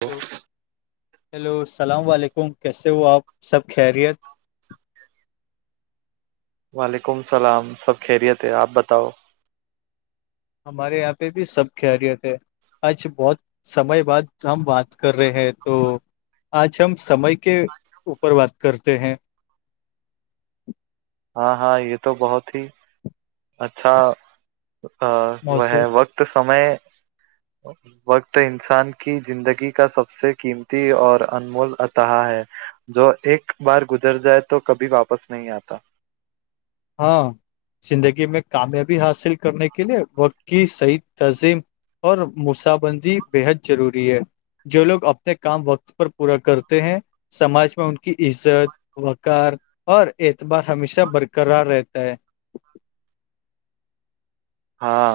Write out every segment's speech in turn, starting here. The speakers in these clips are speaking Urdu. ہیلو ہیلو السلام علیکم کیسے ہو آپ سب خیریت وعلیکم السلام سب خیریت ہے آپ بتاؤ ہمارے یہاں پہ بھی سب خیریت ہے آج بہت سمئے بعد ہم بات کر رہے ہیں تو آج ہم سمئے کے اوپر بات کرتے ہیں ہاں ہاں یہ تو بہت ہی اچھا وہ موضوع ہے وقت سمئے وقت انسان کی زندگی کا سب سے قیمتی اور انمول اطحا ہے جو ایک بار گزر جائے تو کبھی واپس نہیں آتا ہاں زندگی میں کامیابی حاصل کرنے کے لیے وقت کی صحیح تنظیم اور موس بندی بےحد ضروری ہے جو لوگ اپنے کام وقت پر پورا کرتے ہیں سماج میں ان کی عزت وقار اور اعتبار ہمیشہ برک کررار رہتا ہے ہاں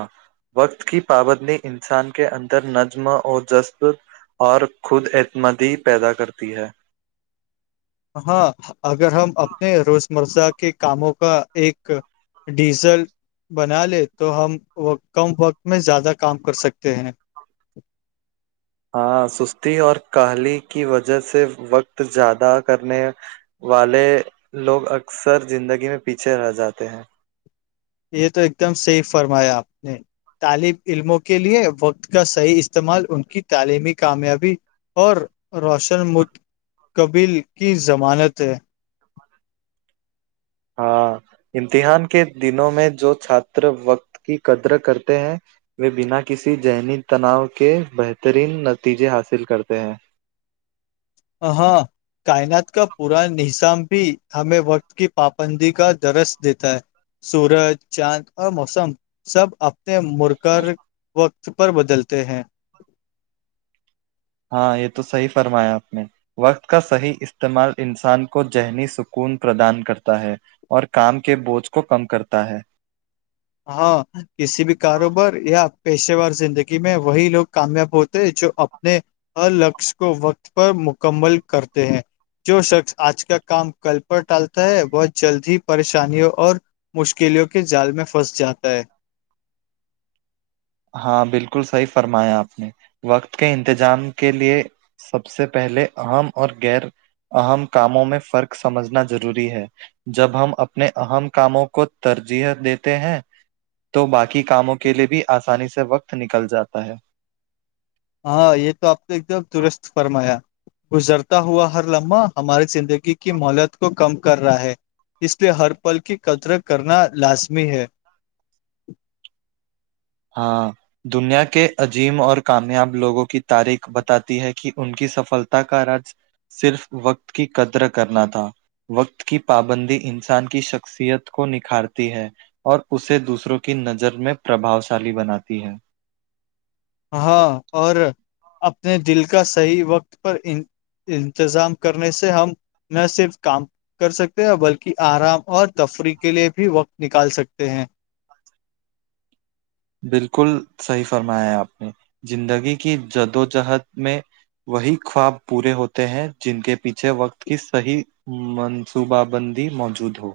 وقت کی پابندی انسان کے اندر نظم اور جذب اور خود اعتمادی پیدا کرتی ہے ہاں اگر ہم اپنے روز مرزہ کے کاموں کا ایک ڈیزل بنا لے تو ہم کم وقت میں زیادہ کام کر سکتے ہیں ہاں سستی اور کہلی کی وجہ سے وقت زیادہ کرنے والے لوگ اکثر زندگی میں پیچھے رہ جاتے ہیں یہ تو ایک دم سیف فرمایا آپ نے طالب علموں کے لیے وقت کا صحیح استعمال ان کی تعلیمی کامیابی اور روشن متقبل کی ضمانت ہے ہاں امتحان کے دنوں میں جو چھاتر وقت کی قدر کرتے ہیں وہ بنا کسی ذہنی تناؤ کے بہترین نتیجے حاصل کرتے ہیں ہاں کائنات کا پا نظام بھی ہمیں وقت کی پابندی کا درس دیتا ہے سورج چاند اور موسم سب مر کر وقت پر بدلتے ہیں ہاں یہ تو صحیح فرمایا آپ نے وقت کا صحیح استعمال انسان کو ذہنی سکون پردان کرتا ہے اور کام کے بوجھ کو کم کرتا ہے ہاں کسی بھی کاروبار یا پیشے وور زندگی میں وہی لوگ کامیاب ہوتے جو اپنے ہر لقش کو وقت پر مکمل کرتے ہیں جو شخص آج کا کام کل پر ٹالتا ہے بہت جلد ہی پریشانیوں اور مشکلوں کے جال میں پھنس جاتا ہے ہاں بالکل صحیح فرمایا آپ نے وقت کے انتظام کے لیے سب سے پہلے اہم اور غیر اہم کاموں میں فرق سمجھنا ضروری ہے جب ہم اپنے اہم کاموں کو ترجیح دیتے ہیں تو باقی کاموں کے لے بھی آسانی سے وقت نکل جاتا ہے ہاں یہ تو آپ نے ایک دم درست فرمایا گزرتا ہوا ہر لمحہ ہماری زندگی کی مہولت کو کم کر رہا ہے اس لیے ہر پل کی قطرت کرنا لازمی ہے ہاں دنیا کے عجیم اور کامیاب لوگوں کی تاریخ بتاتی ہے کہ ان کی سفلتا کا راج صرف وقت کی قدر کرنا تھا وقت کی پابندی انسان کی شخصیت کو نکھارتی ہے اور اسے دوسروں کی نظر میں پربا شالی بناتی ہے ہاں اور اپنے دل کا صحیح وقت پر ان انتظام کرنے سے ہم نہ صرف کام کر سکتے ہیں اور بلکہ آرام اور تفریح کے لیے بھی وقت نکال سکتے ہیں بالکل صحیح فرمایا آپ نے زندگی کی جدوجہد میں وہی خواب پورے ہوتے ہیں جن کے پیچھے وقت کی صحی منصوبہ بندی موجود ہو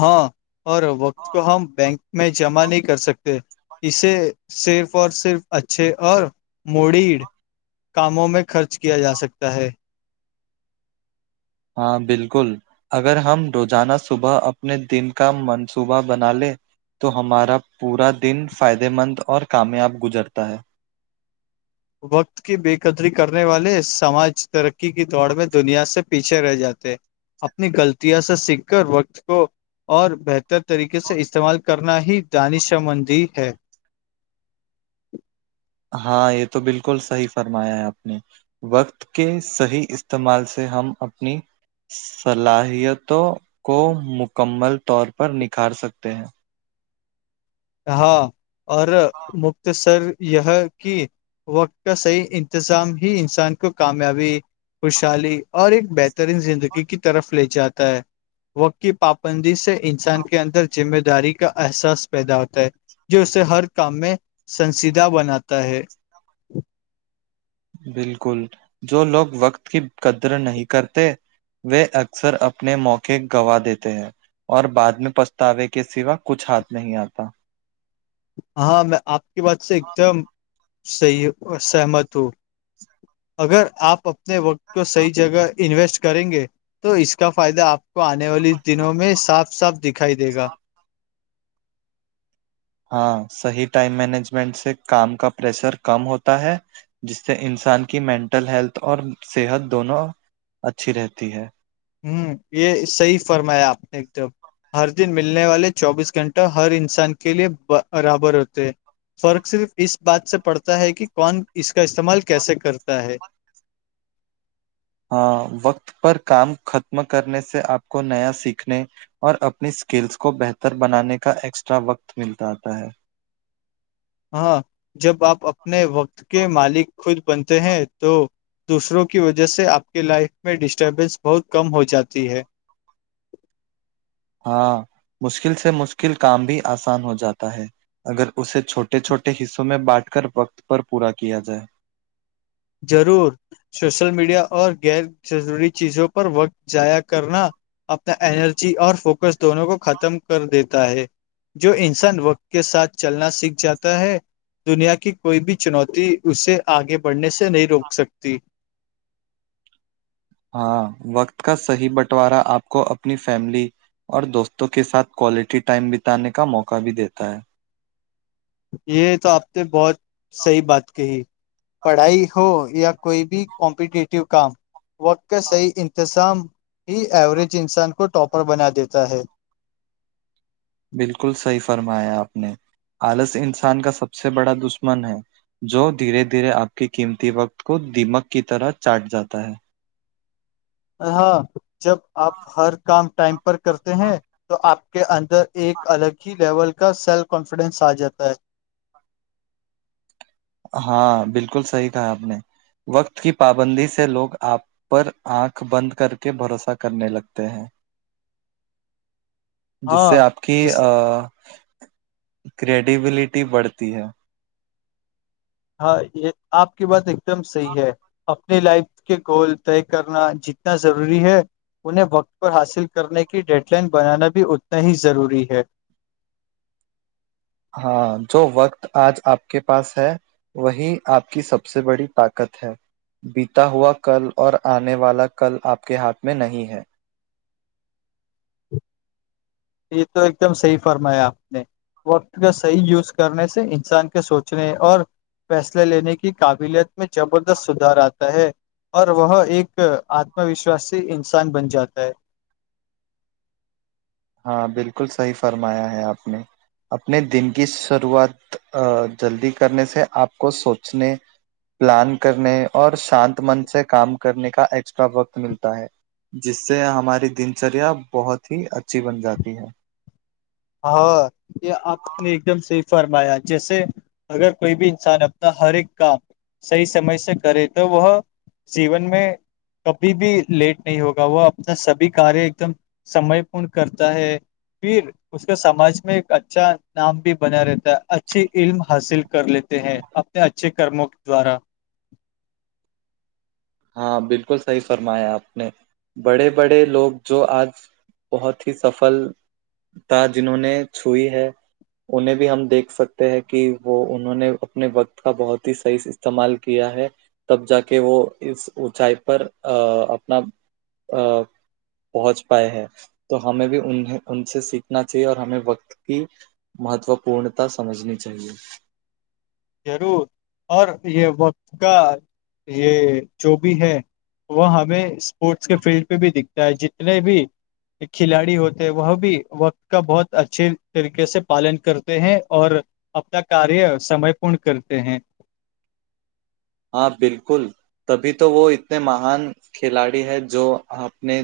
ہاں اور وقت کو ہم بینک میں جمع نہیں کر سکتے اسے صرف اور صرف اچھے اور موڈیڈ کاموں میں خرچ کیا جا سکتا ہے ہاں بالکل اگر ہم روزانہ صبح اپنے دن کا منصوبہ بنا لے تو ہمارا پورا دن فائدے مند اور کامیاب گزرتا ہے وقت کی بے قدری کرنے والے سماج ترقی کی دوڑ میں دنیا سے پیچھے رہ جاتے اپنی غلطیاں سے سیکھ کر وقت کو اور بہتر طریقے سے استعمال کرنا ہی دانشبندی ہے ہاں یہ تو بالکل صحیح فرمایا ہے آپ نے وقت کے صحیح استعمال سے ہم اپنی صلاحیتوں کو مکمل طور پر نکھار سکتے ہیں ہاں اور مختصر یہ کہ وقت کا صحیح انتظام ہی انسان کو کامیابی خوشحالی اور ایک بہترین زندگی کی طرف لے جاتا ہے وقت کی پابندی سے انسان کے اندر ذمہ داری کا احساس پیدا ہوتا ہے جو اسے ہر کام میں سنسییدہ بناتا ہے بالکل جو لوگ وقت کی قدر نہیں کرتے وہ اکثر اپنے موقع گوا دیتے ہیں اور بعد میں پچھتاوے کے سوا کچھ ہاتھ نہیں آتا ہاں میں آپ کی بات سے ایک دم صحیح سہمت ہو اگر آپ اپنے وقت کو صحیح جگہ انویسٹ کریں گے تو اس کا فائدہ آپ کو آنے والے دنوں میں صاف صاف دکھائی دے گا ہاں صحیح ٹائم مینجمنٹ سے کام کا پریشر کم ہوتا ہے جس سے انسان کی مینٹل ہیلتھ اور صحت دونوں اچھی رہتی ہے ہوں یہ صحی فرمایا آپ نے ایک دم ہر دن ملنے والے چوبیس گھنٹہ ہر انسان کے لیے برابر ہوتے فرق صرف اس بات سے پڑتا ہے کہ کون اس کا استعمال کیسے کرتا ہے ہ وقت پر کام ختم کرنے سے آپ کو نیا سیکھنے اور اپنی اسکلس کو بہتر بنانے کا ایکسٹرا وقت ملتا آتا ہے ہاں جب آپ اپنے وقت کے مالک خود بنتے ہیں تو دوسروں کی وجہ سے آپ کے لائف میں ڈسٹربینس بہت کم ہو جاتی ہے ہاں مشکل سے مشکل کام بھی آسان ہو جاتا ہے اگر اسے چھوٹے چھوٹے حصوں میں بانٹ کر وقت پر پورا کیا جائے ضرور سوشل میڈیا اور غیر ضروری چیزوں پر وقت ضائع کرنا اپنا انرجی اور فوکس دونوں کو ختم کر دیتا ہے جو انسان وقت کے ساتھ چلنا سیکھ جاتا ہے دنیا کی کوئی بھی چنوتی اسے آگے بڑھنے سے نہیں روک سکتی ہاں وقت کا صحی بنٹوارا آپ کو اپنی فیملی اور دوستوں کے ساتھ کوالٹی ٹائم بتانے کا موقع بھی دیتا ہے یہ تو آپ نے بہت صحیح بات کہی پڑھائی ہو یا کوئی بھی کمپیٹیٹیو کام وقت کا صحیح انتظام ہی ایوریج انسان کو ٹاپر بنا دیتا ہے بالکل صحیح فرمایا آپ نے آلس انسان کا سب سے بڑا دشمن ہے جو دھیرے دھیرے آپ کے قیمتی وقت کو دمک کی طرح چاٹ جاتا ہے ہاں جب آپ ہر کام ٹائم پر کرتے ہیں تو آپ کے ان ادھر ایک الگ ہی لیول کا سیلف کانفیڈینس آ جاتا ہے ہاں بالکل صحیح کہا آپ نے وقت کی پابندی سے لوگ آپ پر آنکھ بند کر کے بھروسہ کرنے لگتے ہیں جس سے ہاں آپ کی جس کریڈیبلٹی بڑھتی ہے ہاں یہ آپ کی بات ایک دم صحیح ہے اپنی لائف کے گول طے کرنا جتنا ضروری ہے انہیں وقت پر حاصل کرنے کی ڈیڈ لائن بنانا بھی اتنا ہی ضروری ہے ہاں جو وقت آج آپ کے پاس ہے وہی آپ کی سب سے بڑی طاقت ہے بیتا ہوا کل اور آنے والا کل آپ کے ہاتھ میں نہیں ہے یہ تو ایک دم صحیح فرمایا آپ نے وقت کا صحیح یوز کرنے سے انسان کے سوچنے اور فیصلے لینے کی قابلیت میں زبردست سدھار آتا ہے اور وہ ایک آتم وشاسی انسان بن جاتا ہے ہاں بالکل صحیح فرمایا ہے آپ نے اپنے دن کی شروعات جلدی کرنے سے آپ کو سوچنے پلان کرنے اور شانت من سے کام کرنے کا ایکسٹرا وقت ملتا ہے جس سے ہماری دن چریا بہت ہی اچھی بن جاتی ہے ہاں یہ آپ نے ایک دم صحی فرمایا جیسے اگر کوئی بھی انسان اپنا ہر ایک کام صحیح سمے سے کرے تو وہ جیون میں کبھی بھی لیٹ نہیں ہوگا وہ اپنا سبھی کاریہ ایک دم سمے پورن کرتا ہے پھر اس کو سماج میں ایک اچھا نام بھی بنا رہتا ہے اچھی علم حاصل کر لیتے ہیں اچھے کرموں دوارا ہاں بالکل صحیح فرمایا آپ نے بڑے بڑے لوگ جو آج بہت ہی سفلتا جنہوں نے چھوئی ہے انہیں بھی ہم دیکھ سکتے ہیں کہ وہ انہوں نے اپنے وقت کا بہت ہی صحیح استعمال کیا ہے تب جا کے وہ اس اونچائی پر ا اپنا پہنچ پائے ہیں تو ہمیں بھی انیں ان سے سیکھنا چاہیے اور ہمیں وقت کی مہتو پورنتا سمجھنی چاہیے ضرور اور یہ وقت کا یہ جو بھی ہے وہ ہمیں اسپورٹس کے فیلڈ پہ بھی دکھتا ہے جتنے بھی کھلاڑی ہوتے ہیں وہ بھی وقت کا بہت اچھے طریقے سے پالن کرتے ہیں اور اپنا کاریہ سمے پورن کرتے ہیں ہاں بالکل تبھی تو وہ اتنے مہان کھلاڑی ہے جو اپنے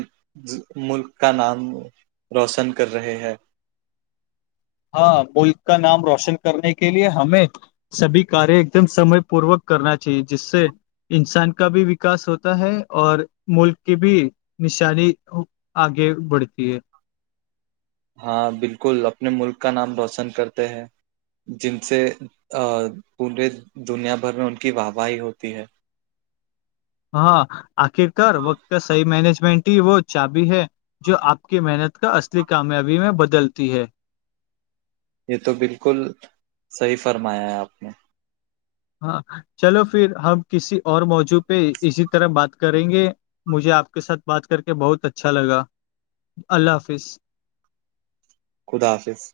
ملک کا نام روشن کر رہے ہیں ہاں ملک کا نام روشن کرنے کے لیے ہمیں سبھی کاریہ ایک دم سمئے پوروک کرنا چاہیے جس سے انسان کا بھی وکاس ہوتا ہے اور ملک کی بھی نشانی آگے بڑھتی ہے ہاں بالکل اپنے ملک کا نام روشن کرتے ہیں جن سے پورے دنیا بھر میں ان کی واہ واہی ہوتی ہے ہاں آخرکار وقت کا صحیح مینجمنٹ ہی وہ چابی ہے جو آپ کی محنت کا اصلی کامیابی میں بدلتی ہے یہ تو بالکل صحیح فرمایا ہے آپ نے ہاں چلو پھر ہم کسی اور موضوع پہ اسی طرح بات کریں گے مجھے آپ کے ساتھ بات کر کے بہت اچھا لگا اللہ حافظ خدا حافظ